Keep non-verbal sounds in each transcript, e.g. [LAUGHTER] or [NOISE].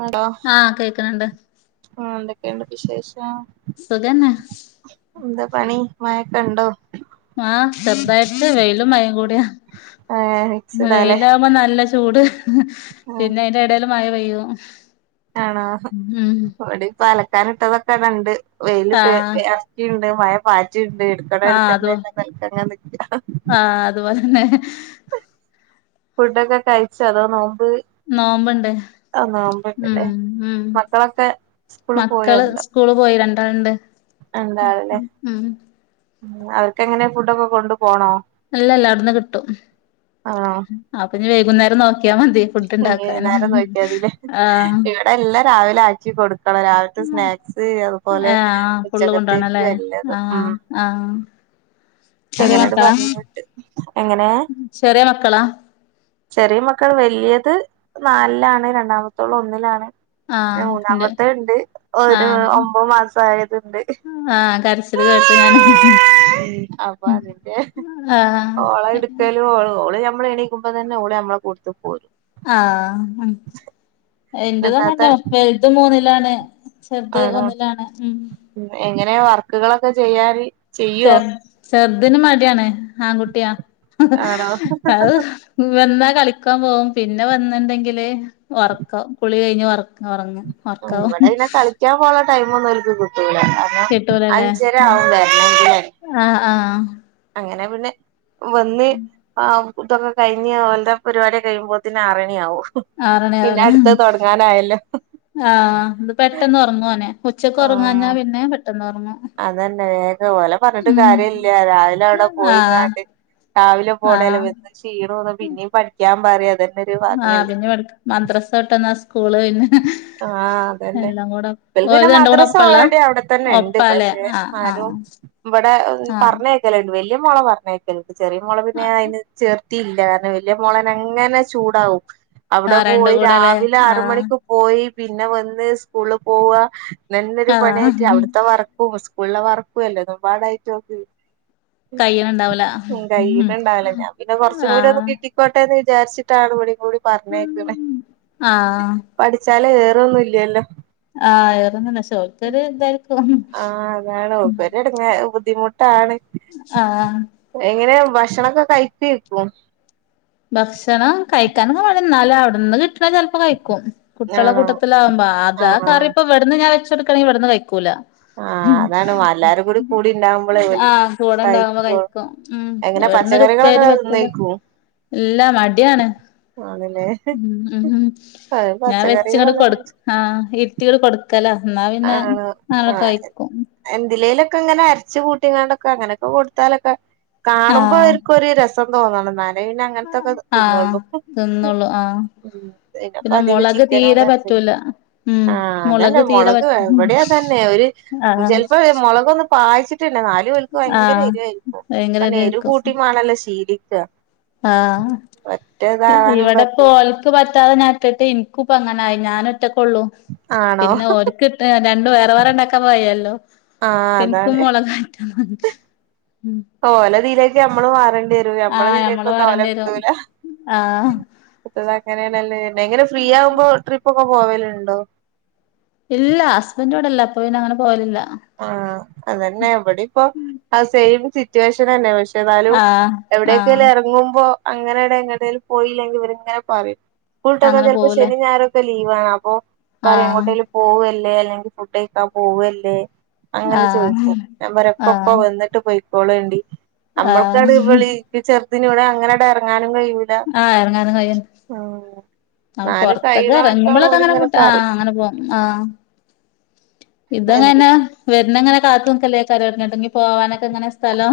ആണൊ ആഹ് കേക്കണണ്ട് ആഹ് എന്തൊക്കെണ്ട് വിശേഷം സുഖന്നെ എന്താ പണി മയൊക്കെണ്ടോ ആഹ് ചെറ്തായിട്ട് വെയിലും മഴിം കൂടിയ ഏഹ് മിക്സിടാല്ലേ വെയിലാ മ്പം നല്ല ചൂട് പിന്നെ അയിൻ്റെ എടേല് മഴ പെയ്യും ആണോ ഉം ഇവടിപ്പൊ അലക്കാനിട്ടതൊക്കെടണ്ട് വെയില് [UNINTELLIGIBLE] ആഹ് ഇജെവ്ടെ മഴ പാറ്റ്ണ്ട് എടുക്കണോ ആഹ് എടുക്കണ്ടെ അതോ [UNINTELLIGIBLE] ങ്ങനെ നിക്ക ആഹ് അതു പോലെന്നെ ഫുഡ്ഡാെക്കെ കയ്ച്ചൊ അതോ നോമ്പ് നോമ്പ്ണ്ട് ആഹ് നോമ്പ്ണ്ട്ലേ ഉം ഉം മക്കളൊക്കെ സ്കൂള് മക്കള് പോയൊണ്ടോ സ്കൂള് പോയി രണ്ടാള്ണ്ട് അതെന്താെവല്ലേ ഉം അവർക്കെങ്ങെനെ ഫുഡ്ഡാെക്കെ കൊണ്ട് പോണോ അല്ലല്ല അവ്ട്ന്ന് കിട്ടും ആണോ അപ്പൊ പിന്നെ വെയ്കുന്നേരം നോക്ക്യാ മതി ഫുഡ്ഡ്ണ്ടാക്കാന് ആഹ് ഇതെല്ലാം രാവിലെ ആച്ചി കൊട് ക്കണം രാവില്ത്തെ സ്നാക്സ് അതുപോലെ ആഹ് ഫുള്ള് ഉച്ചകത്തേയ്ക്ക് കൊണ്ടോണല്ലേ എല്ലതും ഉം ആഹ് ആഹ് ചെറിയ അങ്ങനേണ്ട് പർഞ്ഞ് വ്ട്ട് എങ്ങെനേ ചെറ്യേ മക്കളാ ചെറ്യേ മക്കെള് വല്ല്യെത് നാൽലാണ് രണ്ടാമത്തോള് ഒന്ന്ലാണ് ന്നെ ആഹ് ഇണ്ട് മൂന്നാമത്തെത്ണ്ട് ഒരു ആഹ് ഒമ്പത് മാസായത്ണ്ട് ആഹ് കരച്ചില് കേട്ടു ഞാൻ അപ്പൊ ഉം അതിന്റെ ആഹ് ആഹ് ഓളെ എഹ് എടുക്കലും ഓള് ഞമ്മെളെണീക്കുമ്പ തന്നെ ഓള് ഞമ്മെളെ കൂട്ത്ത് പോരും ആഹ് ഉം ഇന്റെതും താത്ത അങ്ങൻന്നെ വെൽത് മൂന്നിലാണ് ചെർത് ഒന്ന്ലാണ് ഉം കം എങ്ങെനേ വർക്ക്കളൊക്കെ ചെയ്യാന് ചെയ്യോ ചെർ ചെർതിന് മട്യാണ് ആങ്കുട്ട്യാ ആണോ അത് വെന്നാ കളിക്കാം പോകും പിന്നെ വെന്ന്ണ്ടെങ്കില് ഒർക്കം കുളി കഴിഞ്ഞ് ഒർ ഒറങ്ങും ഉം ഒറക്കാവും ഇവടെ പിന്നെ കളിയ്ക്കാം പോവാൻള്ള ടൈമൊന്നും ഓല്ക് കിട്ടൂലാ അ കിട്ടൂലല്ലേ അഞ്ചര ആവും വെര്ണെങ്കില് ആഹ് ആഹ് അങ്ങനെ പിന്നെ വന്ന് ആഹ് ഇതൊക്കെ കഴിഞ്ഞ് അവന്റെ പരിപാടിയൊക്കെ കഴിയുമ്പോതിന് ആറണിയാവും ആറ് പിന്നെ മണിയാവുംല്ലേ അടുത്തഹ് തുടങ്ങാനായല്ലോ ആഹ് അത് പെട്ടെന്ന് ഉറങ്ങു ഓന് ഉച്ചക്ക് ഉറങ്ങാഞ്ഞാ ആഹ് പിന്നെ പെട്ടെന്ന് ഉറങ്ങു അതന്നെ വേഗ ഓല പറഞ്ഞിട്ട് കാര്യല്ല രാവിലെ അടെ ആഹ് പോയിങ്ങാണ്ടി രാവിലെ പോണേലോ ആഹ് വന്ന് ക്ഷീണോന്ന് പിന്നിം പഠിക്കാൻ പറയും അതെ ആഹ് അതുങ്ങൾ മദ്രസ വിട്ടന്ന സ്കൂള് പിന്നെ ആഹ് അതന്നെ എല്ലാം കൂടെ ഇവൽക്ന്നെ ഓല് രണ്ടും കൂടെ മദ്രസ ഒപ്പള്ളാ ഓൾറെഡി അവിടെ തന്നെ ണ്ട് ഒപ്പാല്ലേ പക്ഷെ ആഹ് ന്നാലും ആഹ് ഇവടെ പറഞ്ഞയക്കല വല്യ മോളെ പറഞ്ഞയക്കൽണ്ട് ചെറിയ മോളെ പിന്നെ ആഹ് അയിന് ചേർ ത്തില്ലർഞ് വല്യ മോളനെങ്ങനെ ചൂടാവും അവിടെ ആഹ് രണ്ടും പോയി കൂടെല്ലേ രാവിലെ ആഹ് ആറുമണിക്ക് പോയി പിന്നെ വന്ന് സ്കൂള് പോവ ഇതെന്നൊരു പണിയായിട്ട് ആഹ് അവിടുത്തെ വർ ക്കു സ്കൂളിലെ വർക്കും അല്ലേതും പാടായിട്ട് ഓന്ക്ക് കയ്യ്ണ് ണ്ടാവൂല ഉം ആഹ് കയ്യുന്നുണ്ടാവില്ല ഞാൻ പിന്നെ കൊറച്ചും കൂടി ഒന്ന് കിട്ടി ക്കോട്ടേന്ന് വിചാരിച്ചിട്ടാണ് ഇവളെയും കൂടി പറഞ്ഞേക്ന്നെ ആഹ് പഠിച്ചാല് ഏറോന്നുംല്ലല്ലോ ആഹ് ഏറൊന്നുല്ല പക്ഷെ ഓൽക്കൊരുതാ ആഹ് അതാണ് ഇവര് എടുങ്ങ ബുദ്ധിമുട്ടാണ് ആഹ് എങ്ങനെ ഭക്ഷണൊക്കെ കഴിക്കോപ്പം ഭക്ഷണം കഴിക്കാനൊക്കെ മടിയ എന്നാലും അവിടുന്ന് കിട്ടും ചാല് ചെൽപ്പോ കഴിക്കും കുട്ട്യാളെ ആണോ കൂട്ടത്തിലകുമ്പോ അതാ ആണോ കറിപ്പോ ഇവിടുന്ന് ഞാൻ വെച്ചു കൊടുക്കണെ ഇവിടുന്ന് കയ്ക്കൂല ആഹ് അതാണ് എല്ലാരും കൂടി കൂടി ഉണ്ടാവുമ്പോളേ ഓല് ആഹ് ഇവിടെണ്ടാവുമ്പോ കഴിക്കോ കഴിക്കും ഉം എങ്ങനെ ഇവ്ട്ന്നൊരു പച്ചക്കറികളൊക്കെ ഉപ്പേരി പറ്റില്ല തിന്നേക്കും ഇല്ല മടിയാണ് ആണല്ലേ ഉം ഉം ഞാൻ വെച്ങ്ങട്ട് പച്ചക്കറികളൊക്കെ കൊടുക്കല കഴിച്ച് ആഹ് ഇരുത്തിയങ്ട്ട് കൊടുക്കല ന്നാ പിന്നെ ആണോ അങ്ങനെ ആഹ് കഴിക്കും എന്തിലേലൊക്കെ ഇങ്ങനെ അരച്ചു കൂട്ടിങ്ങണ്ടൊക്കെ അങ്ങനെക്കെ കൊടുത്താലൊക്കെ കാണുമ്പോ ആഹ് അവർക്കൊരു രസം തോന്നണം നാ ലേ ന്നെ അങ്ങൻത്തൊക്കെ ആഹ് തിന്നോള്ളു ഉം തിന്നോളും ആഹ് പിന്നപ്പ പിന്നെ അധികം മുളക് ചിക്കനും തീരെ [UNINTELLIGIBLE] പറ്റൂല ഉം ആ അതന്നെ തീരെ മുളക് പറ്റ ഇവിടെയാ തന്നെ ഒര് ആഹ് ചെൽപ മൊളകൊന്ന് പായിചിട്ടില്ല ന്നാ ര് ഓൽക് ഭയങ്കര ആഹ് എരിവായിരിക്കും ഭയങ്കര പർഞ എരു ഇതായിരിക്കും കൂട്ടിമാണല്ലോ ശീലിക്ക ആഹ് ഒറ്റ ഇതാവാനും പറ്റൂ ഇവിടപ്പോ ഓല്ക് ത് പറ്റാതെ ഞാനിട്ടിട്ട് ഇന്ക്കും ഇപ്പ അങ്ങനായി ഞാനൊറ്റക്കോള്ളു ആണോ പിന്നെ ഓൽക് ട്ടെ രണ്ടു വേറെ വേറെ ണ്ടാക്കാൻ വയ്യല്ലോ ആഹ് അപ്പൊ ഇന്ക്കും അതാണ് മുളക് ഉം ഓലെ ഇതിലേക്ക് ഞമ്മള് മാറേണ്ടി വരും ഞമ്മളെ ആഹ് ഇതിലേക്ക് ഞമ്മള് ഒന്നും ഓലെ പറയേണ്ടി വരും കിട്ടൂല ആഹ് [UNINTELLIGIBLE] അങ്ങനെണല്ലെ എങ്ങനെ ഫ്രീ ആകുമ്പോ ട്രിപ്പൊക്കെ പോവലുണ്ടോ ഇല്ല ഹസ്ബന്റ് ഇവിട ഇല്ല അപ്പോ പിന്നെ അങ്ങനെ പോവലില്ല ആഹ് അതന്നെ ഇവിടീം ഇപ്പോ ആഹ് സെയിം സിറ്റുവേഷൻ തന്നെ പക്ഷെ ഏതായാലും ആഹ് ആഹ് എവിടെയെക്കെലും ഇറങ്ങുമ്പോ അങ്ങനെ ഇട എങ്ങെട്ടെലും പോയില്ലെങ്കി ഇവരിങ്ങനെ പറയും സ്കൂള്ട്ട്ന്ന അങ്ങനെ ചെലപ്പോ പോവൂലേ ശനി ഞായറൊക്കെ ലീവാണ് അപ്പോ പറയും ആഹ് എങ്ങോട്ടെലും പോവല്ലെ അല്ലെങ്കി ഫുഡ് കഴിക്കാൻ പോവല്ലെ അങ്ങനെ ആഹ് ചോയ്ക്കും ഞാൻ പറയും ഇപ്പ ഇപ്പോ ആഹ് വന്നിട്ട് ട്ട് പോയിക്കോളണ്ടി ആഹ് നമ്മൾക്കണ്ട് ഇവളീ ഈ ചെറുതിനങ്ങനെണ്ട് ഇറങ്ങാനും കൈയി ആഹ് എറങ്ങാനും [UNINTELLIGIBLE] ഉം അപ്പോ ന്നാലും പുൊറത്തൊക്കെ കഴിയണോടത്തോളം ഇറങ്ങുമ്പോളൊക്കെ അങ്ങനെ ഓലിങ്ങനെ കൂട്ട ആ പറയും അങ്ങനെ പോകും ആഹ് എന്തി ഇതങ്ങനെ വരുന്നങ്ങനെ കാത്ത് നിക്കല്ലായിരിക്കും എങ്ങോട്ടെങ്കിൽ പോവാനൊക്കെ ഇനി സ്ഥലം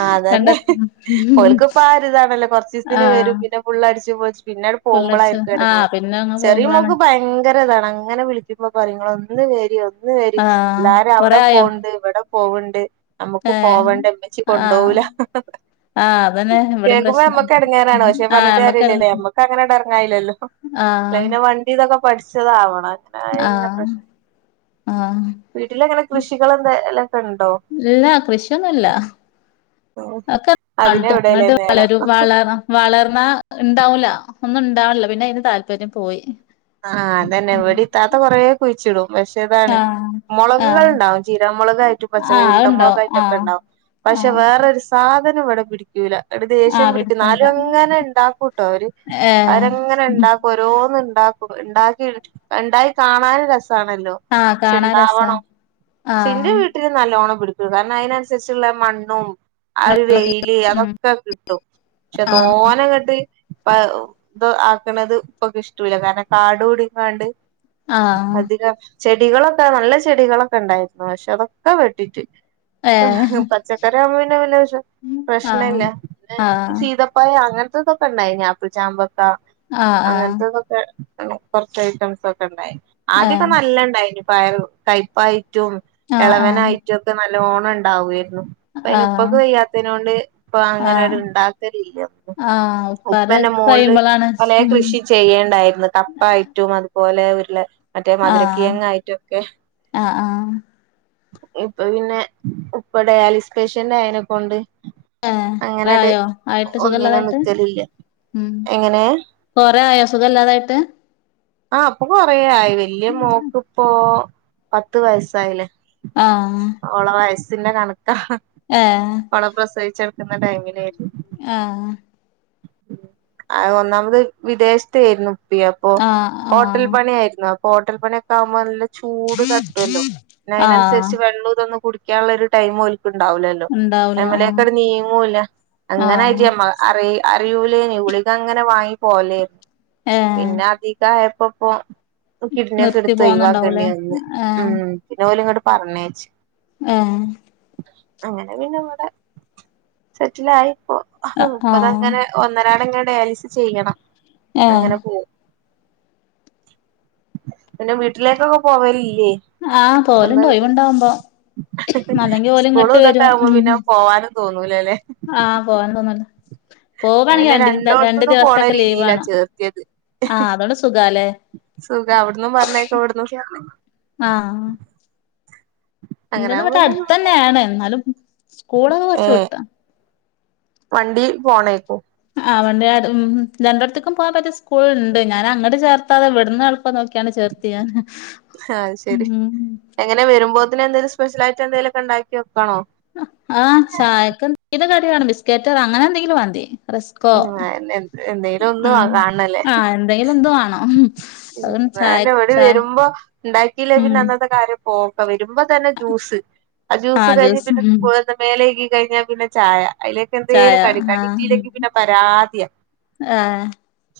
ആ അതന്നെ കണ്ടെത്തി ഓൽക്ക് ഇപ്പ ആ ഒരു ഇതാണല്ലോ കൊറച്ചീസത്തിന് ആഹ് വരും പിന്നെ ഫുള്ളടിച്ച് പൊളിച്ച പിന്നെ അങ്ങ്ട്ട് ഫുള്ളടിച്ച് പോകുമ്പോളായിരിക്കും ആഹ് എടങ്ങെറ് പിന്നെ അങ്ങ് ചെറിയ പോകുമ്പളാണ് മോക്ക് ഭയങ്കര ഇതാണ് അങ്ങനെ വിളിക്കുമ്പോ പറയും ഇങ്ങള് ഒന്ന് വേരി ഒന്ന് വേരി ആഹ് എല്ലാരും കൊറേ അവിടെ ആയോ പോണ്ട് ഇവിടെ പോവണ്ട് നമ്മുക്ക് ഏഹ് പോവണ്ടെ ഉമ്മച്ചി ആഹ് കൊണ്ടോവൂല ആഹ് അതന്നെ ഇവിടേം കേൾക്കുമ്പോ പ്രശ്നം നമ്മക്ക് ഇടങ്ങാറാണ് പക്ഷെ ആഹ് പറഞ്ഞിട്ട് നമ്മക്കെറങ്ങാ കാര്യല്ലല്ലോ നമ്മക്ക് അങ്ങനെ അങ്ങ്ട്ട് അറങ്ങാൻ കഴിയില്ലല്ലോ ആഹ് വണ്ടിതൊക്കെ പഠിച്ചതാവണം അങ്ങനെ ആയ പിന്നെ ആഹ് പ്രശ്നം ആഹ് വീട്ടിലെങ്ങനെ കൃഷികൾ എന്തെലൊക്കെ ഉണ്ടോ ഇല്ല കൃഷിയൊന്നുംല്ല ഒക്കെ അതിനെവിടെയല്ലേ [UNINTELLIGIBLE] നേരം വളരും വളണം വളർന്ന ഉണ്ടാവൂല്ല ഒന്നും ഉണ്ടാവ്ണില്ല പിന്നെ അയിന് താല്പര്യം പോയി ആഹ് അതന്നെ ഉം എവിടെ ഇത്താത്ത കുറേ കുഴിച്ചിടും പക്ഷെ ഇതാണ് ആഹ് ആഹ് മുളകൾണ്ടാവും ചീരമുളകായിട്ടും പച്ചമുള ആഹ് ഉണ്ട അത്ണ്ടാവും മുളകായിട്ടും ഒക്കെ ആഹ് ഉണ്ടാവും പക്ഷെ ആഹ് വേറൊരു സ് സാധനം ഇവിടെ പിടിക്കൂല ഒരു ദേഷ്യം ആഹ് പിടിക്കും പിടിക്കണില്ല എന്നാലും അങ്ങനെ ഉണ്ടാക്കും ട്ടോ അവര് ഏഹ് അവരങ്ങനെ ഉണ്ടാ ഓരോന്ന് ഉണ്ടാക്കും ഉണ്ടാക്കി ഉണ്ടായി കാണാൻ രസാണല്ലോ ആഹ് ക്ഷെ കാണാൻ രസാ ഉണ്ടാവണം. പക്ഷെ എന്റെ ആഹ് വീട്ടില് [UNINTELLIGIBLE] പിടിക്കും കാരണം അയിനനുസരിച്ചുള്ള മണ്ണും ആ ഒരു വെയില് ഉം അതൊക്കെ കിട്ടും പക്ഷെ ആഹ് തോനങ്ങ്ട്ട് ഇപ്പ ഇത് ആക്ക്ണത് ഇപ്പ കിഷ്ട്ടൂല കാരണം കാട് കൂടിക്കാണ്ട് ആഹ് അധികം ചെടികളൊക്കെ നല്ല ചെടികളൊക്കെ ഉണ്ടായിരുന്നു പക്ഷെ അതൊക്കെ വെട്ടിട്ട് ഏഹ് പച്ചക്കറി ആവുമ്പോ പിന്നെ [UNINTELLIGIBLE] ആഹ് പ്രശ്നംല്ല ആഹ് പ്പയ അങ്ങനത്തതൊക്കെ ഉണ്ടായിനി ആപ്പിൾ ചാമ്പക്ക ആഹ് ആഹ് അങ്ങനത്തതൊക്കെ കൊറച്ച് ഐറ്റംസ് ഒക്കെ ഉണ്ടായിരുന്നു ആദ്യൊക്കെ ഏഹ് നല്ല ഇണ്ടായിനി പയർ കയപ്പായിട്ടും ആഹ് ആഹ് എളവനായിട്ടൊക്കെ നല്ലോണം ഉണ്ടാവായിരുന്നു ഇപ്പ അയിന് ആഹ് ഉപ്പാക്ക് വയ്യാത്തിനോ ണ്ട് ഇപ്പ അങ്ങനെ ഒരു ആഹ് ഇണ്ടാക്കലില്ലപ്പോ ആഹ് ഉപ്പാര് ഉപ്പന്നെ മോളില്‌ കഴിയുമ്പളാണ് പലെ ഉം കൃഷി ചെയ്യേണ്ടായിരുന്നു കപ്പായിറ്റും അതുപോലെ ഉരുള് മറ്റെ ആഹ് മധുരകിയങ്ങായിട്ടൊക്കെ ആഹ് ആഹ് ഇപ്പ പിന്നെ ഉപ്പ ഡയാലിസ് പേഷ്യന്റ് ആയതിനെക്കൊണ്ട് ഏഹ് എത്ര അങ്ങനെട്ട് ആയോ ആയിട്ട് ഒന്നിനും സുഖല്ലാതായിട്ട് നിക്കലില്ല എങ്ങനെ കൊറെേ ആയോ സുഖം ഇല്ലാതായിട്ട് ആഹ് ഇപ്പോ കൊറെയായി വല്യ മോക്ക് ഇപ്പോ പത്ത് വയസായിലെ ആഹ് ഓളെ വയസ്സിന്റെ കണക്ക ഏഹ് ഓളെ പ്രസവിച്ചടുക്കുന്ന ടൈമിലെയ്ര്ന്നു ആഹ് ആഹ് ഒന്നാമത് വിദേശത്തെരുന്നു അപ്പൊ ആഹ് ഹോട്ടൽ ആഹ് പണി ആയിരുന്നു അപ്പൊ ഹോട്ടൽ പണിയൊക്കെ ആവുമ്പോ നല്ല ചൂട് തട്ടുവല്ലോ, പിന്നെ ആഹ് അതിനനുസരിച്ച് വെള്ള ഇതൊന്നും കുടിക്കാനുള്ള ഒരു ടൈം ഒ ാൽക്കു ഉണ്ടാവില്ലല്ലോ ഉണ്ടാവൂല ആഹ് ഐമലേക്ക് ട് നീങ്ങൂല്ല അങ്ങനൊയിച്ച ആഹ് അമ്മ അറി അറിയൂലേനി ഗുളിക അങ്ങനെ വാങ്ങി പോലേരുന്നു ഏഹ് പിന്നെ അധികായപ്പൊ പോ കിഡ്നിയൊക്കെ നിർത്തി എടുത്ത് ഒ യിവാക്കണ്ടി പോന്നുണ്ടാവൂലേ വന്ന് ഏഹ് ഉം പിന്നെ ഓലു ഇങ്ങോട്ട് പറഞ്ഞേച്ചു. ആഹ അങ്ങനെ പിന്നെ അവിടെ സെറ്റില ആയിപ്പോ ആഹ് ഇപ്പതങ്ങനെ ഒന്നരാട്ങ്ങനെ ഡയാലിസിസ് ചെയ്യണം ഏഹ് അങ്ങനെ പോവും. പിന്നെ വീട്ടിലേക്കൊന്നും പോവലില്ലേ ആഹ്, പോവലു ഉണ്ട് ഒഴിവുണ്ടാവുമ്പോ. അല്ലെങ്കി ഓല് സ്കൂള് ഇങ്ങട്ട് ഇതൊക്കെ വരും ആകുമ്പോ ഉം പിന്നെ പോവാനും തോന്നൂലല്ലേ ആഹ് പോവാൻ തോന്നില്ല പിന്നെ പോവാവാണെങ്കിൽ രണ്ട് രണ്ടു രണ്ടോടത്തുന്നും പോണ ദിവസൊക്കെ ലീവ് രീതിയിലാ വേണം, ചേർത്തിയത് ആഹ അതുകൊണ്ട് സുഖല്ലേ സുഖ അവിടുന്നും പറഞ്ഞേയക്കാ ഇവിട്ന്നു പറ ആഹ അങ്ങനെ ഇൻ്റേത് ഇവിടെ ആകുമ്പോ അടുത്ത പിന്നെ തന്നെയാണ് എന്നാലും സ്കൂളൊക്കെ ഏ കുറച്ച് വിട്ടാ വണ്ടി പോണേക്കും ആ വണ്ടി ഉം രണ്ട് ഓടത്ത് ക്കും പോവാൻ പറ്റിയ സ്കൂൾ ഉണ്ട് ഞാൻ അങ്ങട്ട് ചേർത്താതെ ഉവിടുന്ന് എളുപ്പം നോക്കിയാണ്ട് ചേർത് [UNINTELLIGIBLE] ആഹ് ശെരി എങ്ങനെ വരുമ്പോത്തിന് എന്തേലും സ്പെഷ്യൽ ആയിട്ട് എന്തേങ്കലുമൊക്കെ ഉണ്ടാക്കി വെക്കാണോ ആഹ് ചായക്ക് എന്തേലും കടി വേണ ബിസ്ക്കറ്റ് അങ്ങനെ എന്തെങ്കിലും മതി റസ്കോ ഉം എന്തേലും ഒന്ന് ഉം, കാണണല്ലേ ആഹ എന്തെങ്കിലും എന്തു വേണം അതുകൊണ്ട് ചായ [UNINTELLIGIBLE] ഇവിടെ ചായ വരുമ്പോ ഉണ്ടാക്കിയില്ലേ പിന്നെ ഉം അന്നത്തെ കാര്യം പോക്ക, വരുമ്പോ തന്നെ ജ്യൂസ് ആ ജ്യൂസ് ആഹ് കഴിഞ്ഞ് ഉം പിന്നെ മേല് കഴിക്കി കഴിഞ്ഞാൽ പിന്നെ ചായ, അതിലേക്ക് ചായ എന്തേങ്കിലും കടി, കടി ആഹ് കിട്ടിയില്ലെങ്കി പിന്നെ പരാതി പരാതിയ. ആഹ്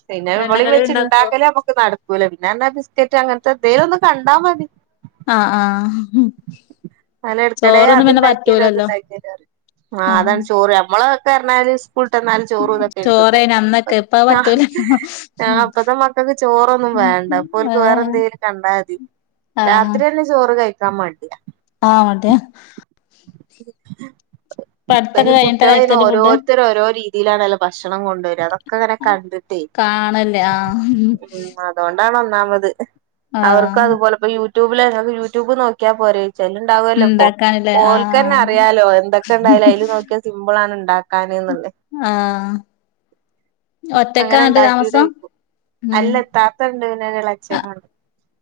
പിന്നെ ഇവളി എണ്ണക്കടി വെച്ച് ഉണ്ടാക്കോ ഉണ്ടാക്കലേ നമുക്ക് നട പേലെ പിന്നാർഞ്ഞ ബിസ്ക്കറ്റ് അങ്ങന് തെ എന്തെലൊന്ന് കണ്ടാൽ മതി ആഹ ആഹ അല്ല എടുക്കിടെ, അത്ണ്ടാക്കിയ രോ ഇത്ണ്ടാക്കിയരോ പറി ആഹ ആഹ് അതാണ് ചോറ് നമ്മളൊക്കെ പറഞ്ഞാല് കൂട്ടന്നാല് ചോറും ഇതൊക്കെ തിന്നൽ ചോറേന് അന്നൊക്കെ ഇപ്പ അത് പറ്റൂലല്ലോ ഇപ്പത്തെ മക്കൾ ചോറൊന്നും വേണ്ട ഇപ്പോൽക്ക് വേറെ ഏഹ് എന്തെുലും കണ്ടാൽ മതി രാത്രി തന്നെ ചോറ് കഴിക്കാൻ മടിയാ ആ മടിയാ [INAUDIBLE] ഇപ്പ പഠിത്തൊക്കെ ആയിന് കഴിഞ്ഞിട്ടാ കുട്ടികളെ അയിന് കഴിക്കല് ഫുഡ് ഓരോരുത്തർ ഓരോ രീതിയിലാണല്ലോ ഭക്ഷണം കൊണ്ട് വരുക, അതൊക്കെ ഇങ്ങനെ കണ്ടിട്ടേ കാണല്ലേ ആ ഉം അതുകൊണ്ടാണ് ഒന്നാമത്, അവർക്ക് അതുപോലെപ്പോ യൂട്യൂബില് [UNINTELLIGIBLE] യൂട്യൂബ് നോക്കിയാ പോര യിച്ചാല് ഉണ്ടാവല്ലൊ അപ്പോ ഇണ്ടാക്കാനല്ലേ ആഹ് ഓൽക്കന്നെ ആഹ് അറിയാലോ എന്തൊക്കെ ഉണ്ടായാല അയില് നോക്കിയാ സിമ്പിൾ ആണ് ഉണ്ടാക്ക ണ്ടാക്കാന്ള്ള ആഹ് ഒറ്റക്കാ അങ്ങനെ ഇങ്ങട്ട് ഉണ്ടാക്കിടെ താമസം ഉം അല്ല ഇത്താത്ത ഉണ്ട്, പിന്നെ ആഹ് എളച്ചിനണ്ട്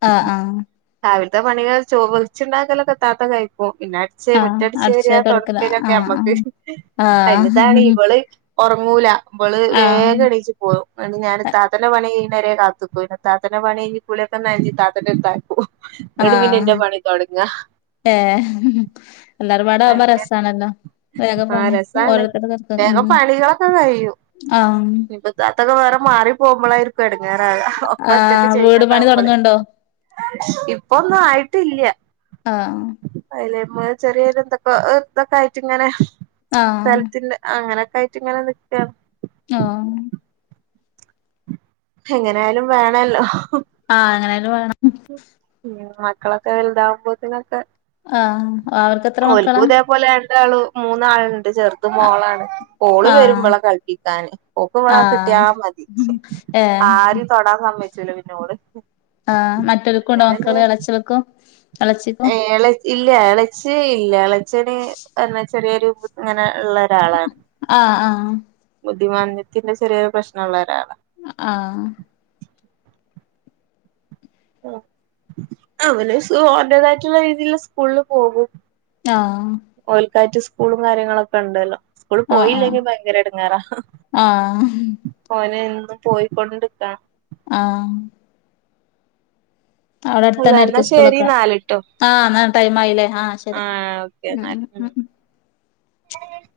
ആഹ് ആഹ് രവിലത്തെ പണികൾ ചോറ് വെച്ചുണ്ടാക്കലൊക്കെ ഇത്താത്ത കഴിക്കും പിന്നെ [UNINTELLIGIBLE] ആഹ് മുറ്റടിച്ചാര അടിച്ചല് തൊടക്കല് ആഹ് തുടക്കലൊക്കെ അമ്മക്ക്, ആഹ് അയിന് താണ് ആഹ് ഇവള് ഒറങ്ങൂല നമ്മള് ആഹ് വേഗം എണീച്ച് പോകും ഞാന് ഇത്താത്തൻ്റെ പണി കഴിണവരെ കാത്ത്ക്കും. പിന്നെ ഇത്താത്തൻ്റെ പണി കഴിഞ്ഞ് കുളി [UNINTELLIGIBLE] താത്തക്ക് [UNINTELLIGIBLE] എന്നിട്ട് പിന്നെ എന്റെ പണി തുടങ്ങ ഏ എല്ലാരും പാട ആകുമ്പോ അങ്ങനെ രസമാണല്ലോ ആ വേഗപ്പാനെ രസാണ് ഓരോരുത്തരുടെ പേർക്ക് വേഗം ഉം ആഹ് താത്തൊക്കെ വേറെ മാറി പോകുമ്പോളായിരിക്കും എടങ്ങേറാവാ ഒക്ക ഒറ്റക്കെ ആഹ് വീട് പണി ചെയ്യുന്നതാകുമ്പോള തൊടങ്ങ്ണ്ടോ ഇപ്പൊന്നും ആയിട്ടില്ല ആഹ് അയ്‌ലെമ്മ ചെറിയൊരു തൊക്കെ ഇതൊക്കെ ആയിട്ട് ങ്ങനെ ആഹ് സ്ഥലത്തിന്റെ അങ്ങനൊക്ക ആയിട്ട് ഇങ്ങനെ നിക്കാണ് ആഹ് എങ്ങനൊയാലും വേണല്ലോ ആഹ് ങ്ങനായാലും വേണം ഹ് മക്കളൊക്കെ വലുതാവുമ്പോത്തനൊക്കെ ആഹ് അവർക്ക ഓൽക്കു തേപോലെ രണ്ടാളു മൂന്നാൾണ്ട് ചേർത് മോളാണ് ഓള് വരും ആഹ് വളെ കളിപ്പിക്കാന് ഓക്ക് വളെ കിട്ടിയാ മതി ഉം ഏ ആരിം തൊടാൻ സമ്മയ്ച്ചില പിന്നോൾ ആഹ് മറ്റൊൽക്കും ണ്ടോ മക്കൾ എളച്ച്യൾക്കും ഏ ഇല്ല ഏളച്ചി ഇല്ല എളച്ചന് എന്നാ ചെറിയൊരു ഇങ്ങനെ ള്ള ഒരാളാണ് ആഹ് ആഹ് ബുദ്ധിമാന്ദ്യതിന്റെ ചെറിയൊരു പ്രശ്ന ള്ള ഒരാളാണ് ഹ ആഹ് ആഹ് അവന് സു ഓൻ്റെതായിട്ടുള്ള രീതിയിലുള്ള സ്കൂള് പോകും ആഹ് ഓൽക്കായിറ്റ് സ്കൂളും കാര്യങ്ങളൊക്കെ ണ്ടല്ലോ സ്കൂൾ ആഹ് പോയില്ലെങ്കി ഭയങ്കര എടങ്ങേറാ ആഹ് ആഹ് ഓനെ എ ന്നും പോയിക്കൊണ്ടിക്കണം ആഹ് അവിടെ അല്ല അട്ത്തെന്നെ എന്നാ അയിരിക്കും ശരി സ്കൂളൊക്കെ ന്നാല്ട്ടോ ആഹ് എന്നാ ടൈം ആയില്ലേ ആഹ് ശരി ഓക്കെ ന്നാല് ഉ ഉ ഉം